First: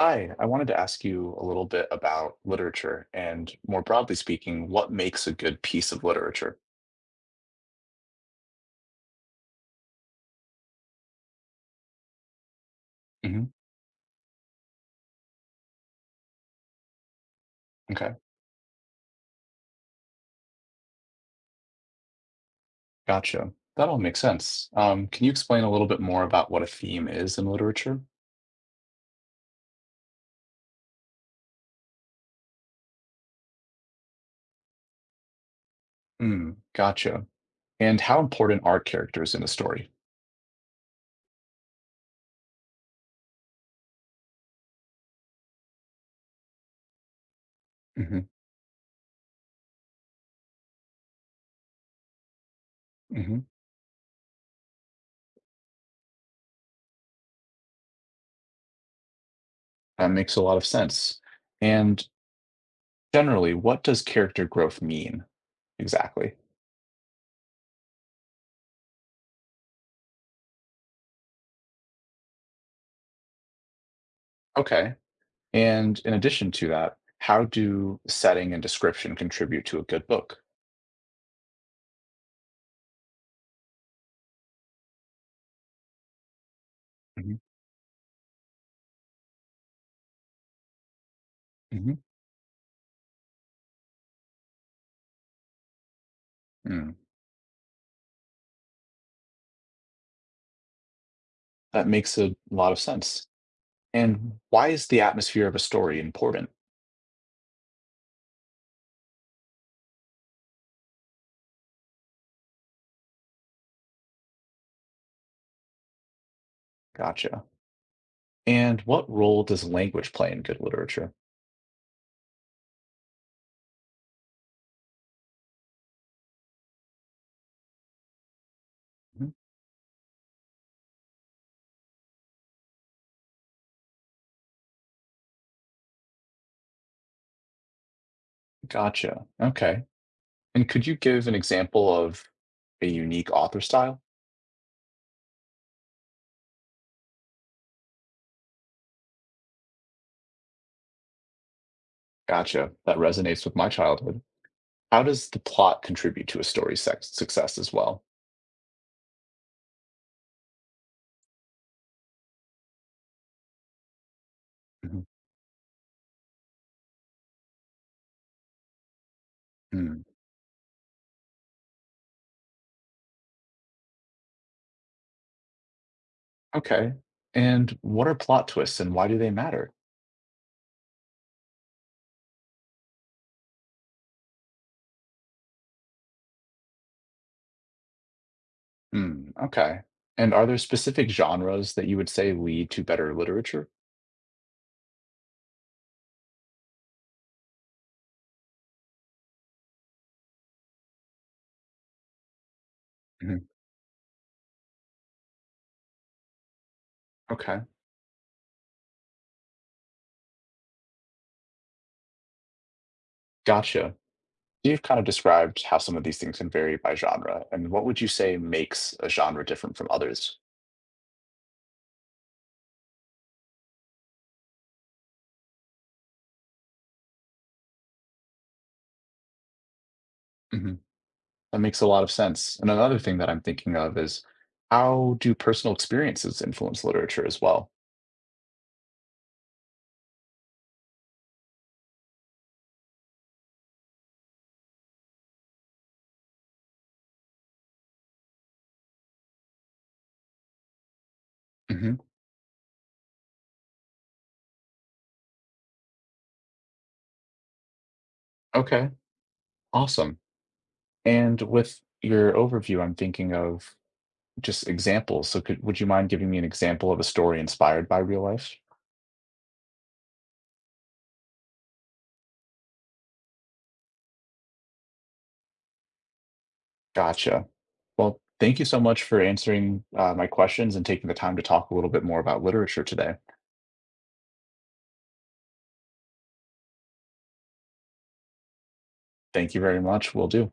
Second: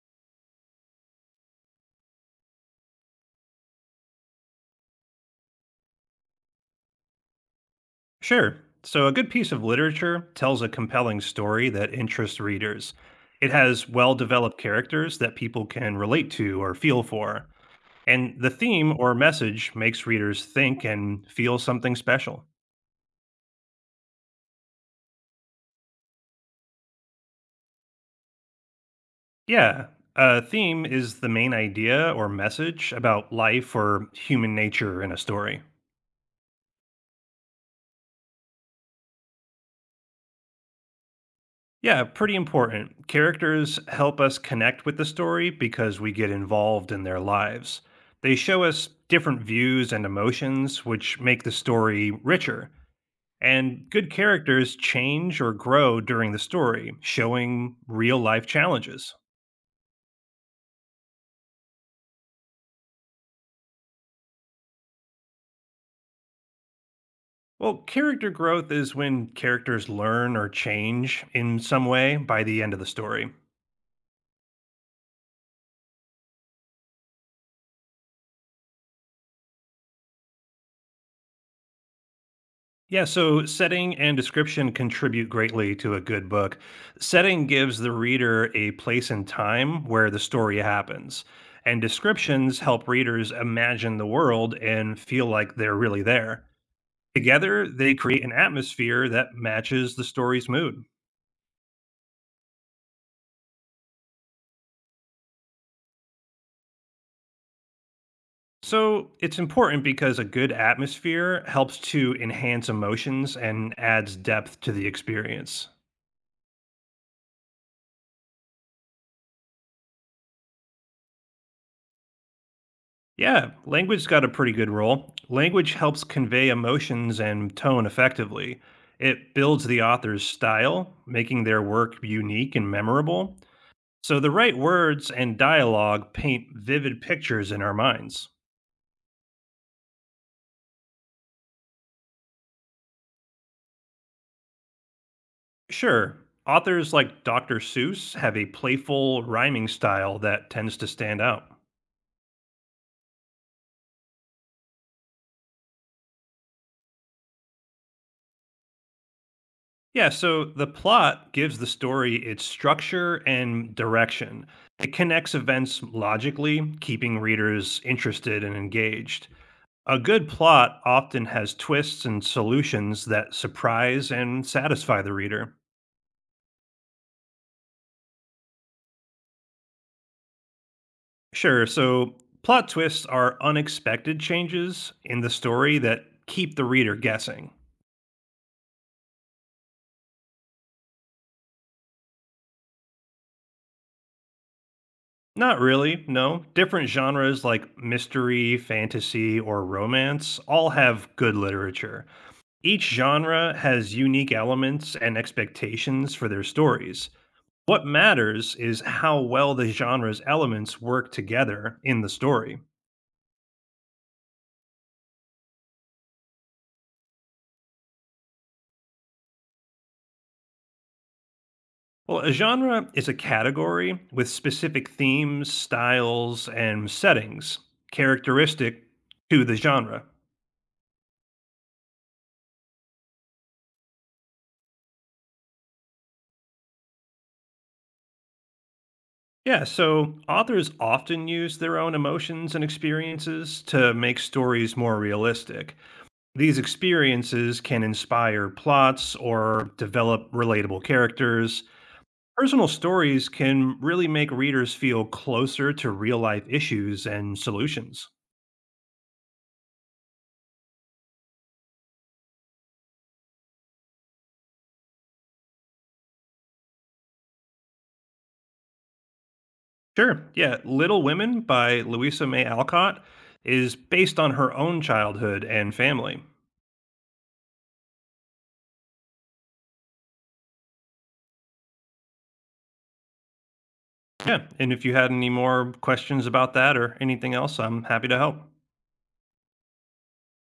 Hi, I wanted to ask you a little bit about literature and, more broadly speaking, what makes a good piece of literature? Sure. So, a good piece of literature tells a compelling story that interests readers. It Hmm. has well developed characters that people can relate to or feel for. Okay, And the theme or message makes readers think and feel something special. gotcha. That all makes sense. Can you explain a little bit more about what a theme is in literature? Yeah, a theme is the main idea or message about life or human nature in a story. Mm, gotcha. And how important are characters in a story? Yeah, pretty important. Characters help us connect with the story because we get involved in their lives. Hmm. They show us different views and emotions, which make the story richer. Hmm. And good characters change or grow during the story, showing real life challenges. That makes a lot of sense. And generally, what does character growth mean exactly? Well, character growth is when characters learn or change in some way by the end of the story. Okay. And in addition to that, how do setting and description contribute to a good book? Yeah, so setting and description contribute greatly to a good book. Setting gives the reader a place and time where the story happens, and Mhm. descriptions help readers imagine the world and feel like they're really there. Mm. Together, they create an atmosphere that matches the story's mood. That makes a lot of sense. And why is the atmosphere of a story important? So, it's important because a good atmosphere helps to enhance emotions and adds depth to the experience. Gotcha. And what role does language play in good literature? Yeah, language's got a pretty good role. Language helps convey emotions and tone effectively. Mhm. It builds the author's style, making their work unique and memorable. So the right words and dialogue paint vivid pictures in our minds. Gotcha. Okay. And could you give an example of a unique author style? Sure, authors like Dr. Seuss have a playful rhyming style that tends to stand out. Gotcha. That resonates with my childhood. How does the plot contribute to a story's success as well? Yeah, so the plot gives the story its structure and direction. It Mhm. connects events logically, keeping readers interested and engaged. A Mm. good plot often has twists and solutions that surprise and satisfy the reader. Okay. And what are plot twists and why do they matter? Sure, so plot twists are unexpected changes in the story that keep the reader guessing. Mm. Okay. And are there specific genres that you would say lead to better literature? Not really, no. Different genres like mystery, fantasy, or romance all have good literature. Each Mhm. genre has unique elements and expectations for their stories. Okay, What matters is how well the genre's elements work together in the story. gotcha. You've kind of described how some of these things can vary by genre, and what would you say makes a genre different from others? Well, a genre is a category with specific themes, styles, and settings characteristic to the genre. Hmm. That makes a lot of sense. And another thing that I'm thinking of is how do personal experiences influence literature as well? Yeah, so authors often use their own emotions and experiences to make stories more realistic. These experiences can inspire plots or develop relatable characters. Hmm. Personal stories can really make readers feel closer to real life issues and solutions. Okay, awesome. And with your overview, I'm thinking of just examples. So, would you mind giving me an example of a story inspired by real life? Sure, yeah, Little Women by Louisa May Alcott is based on her own childhood and family. Gotcha. Well, thank you so much for answering my questions and taking the time to talk a little bit more about literature today. Yeah, and if you had any more questions about that or anything else, I'm happy to help. Thank you very much. Will do.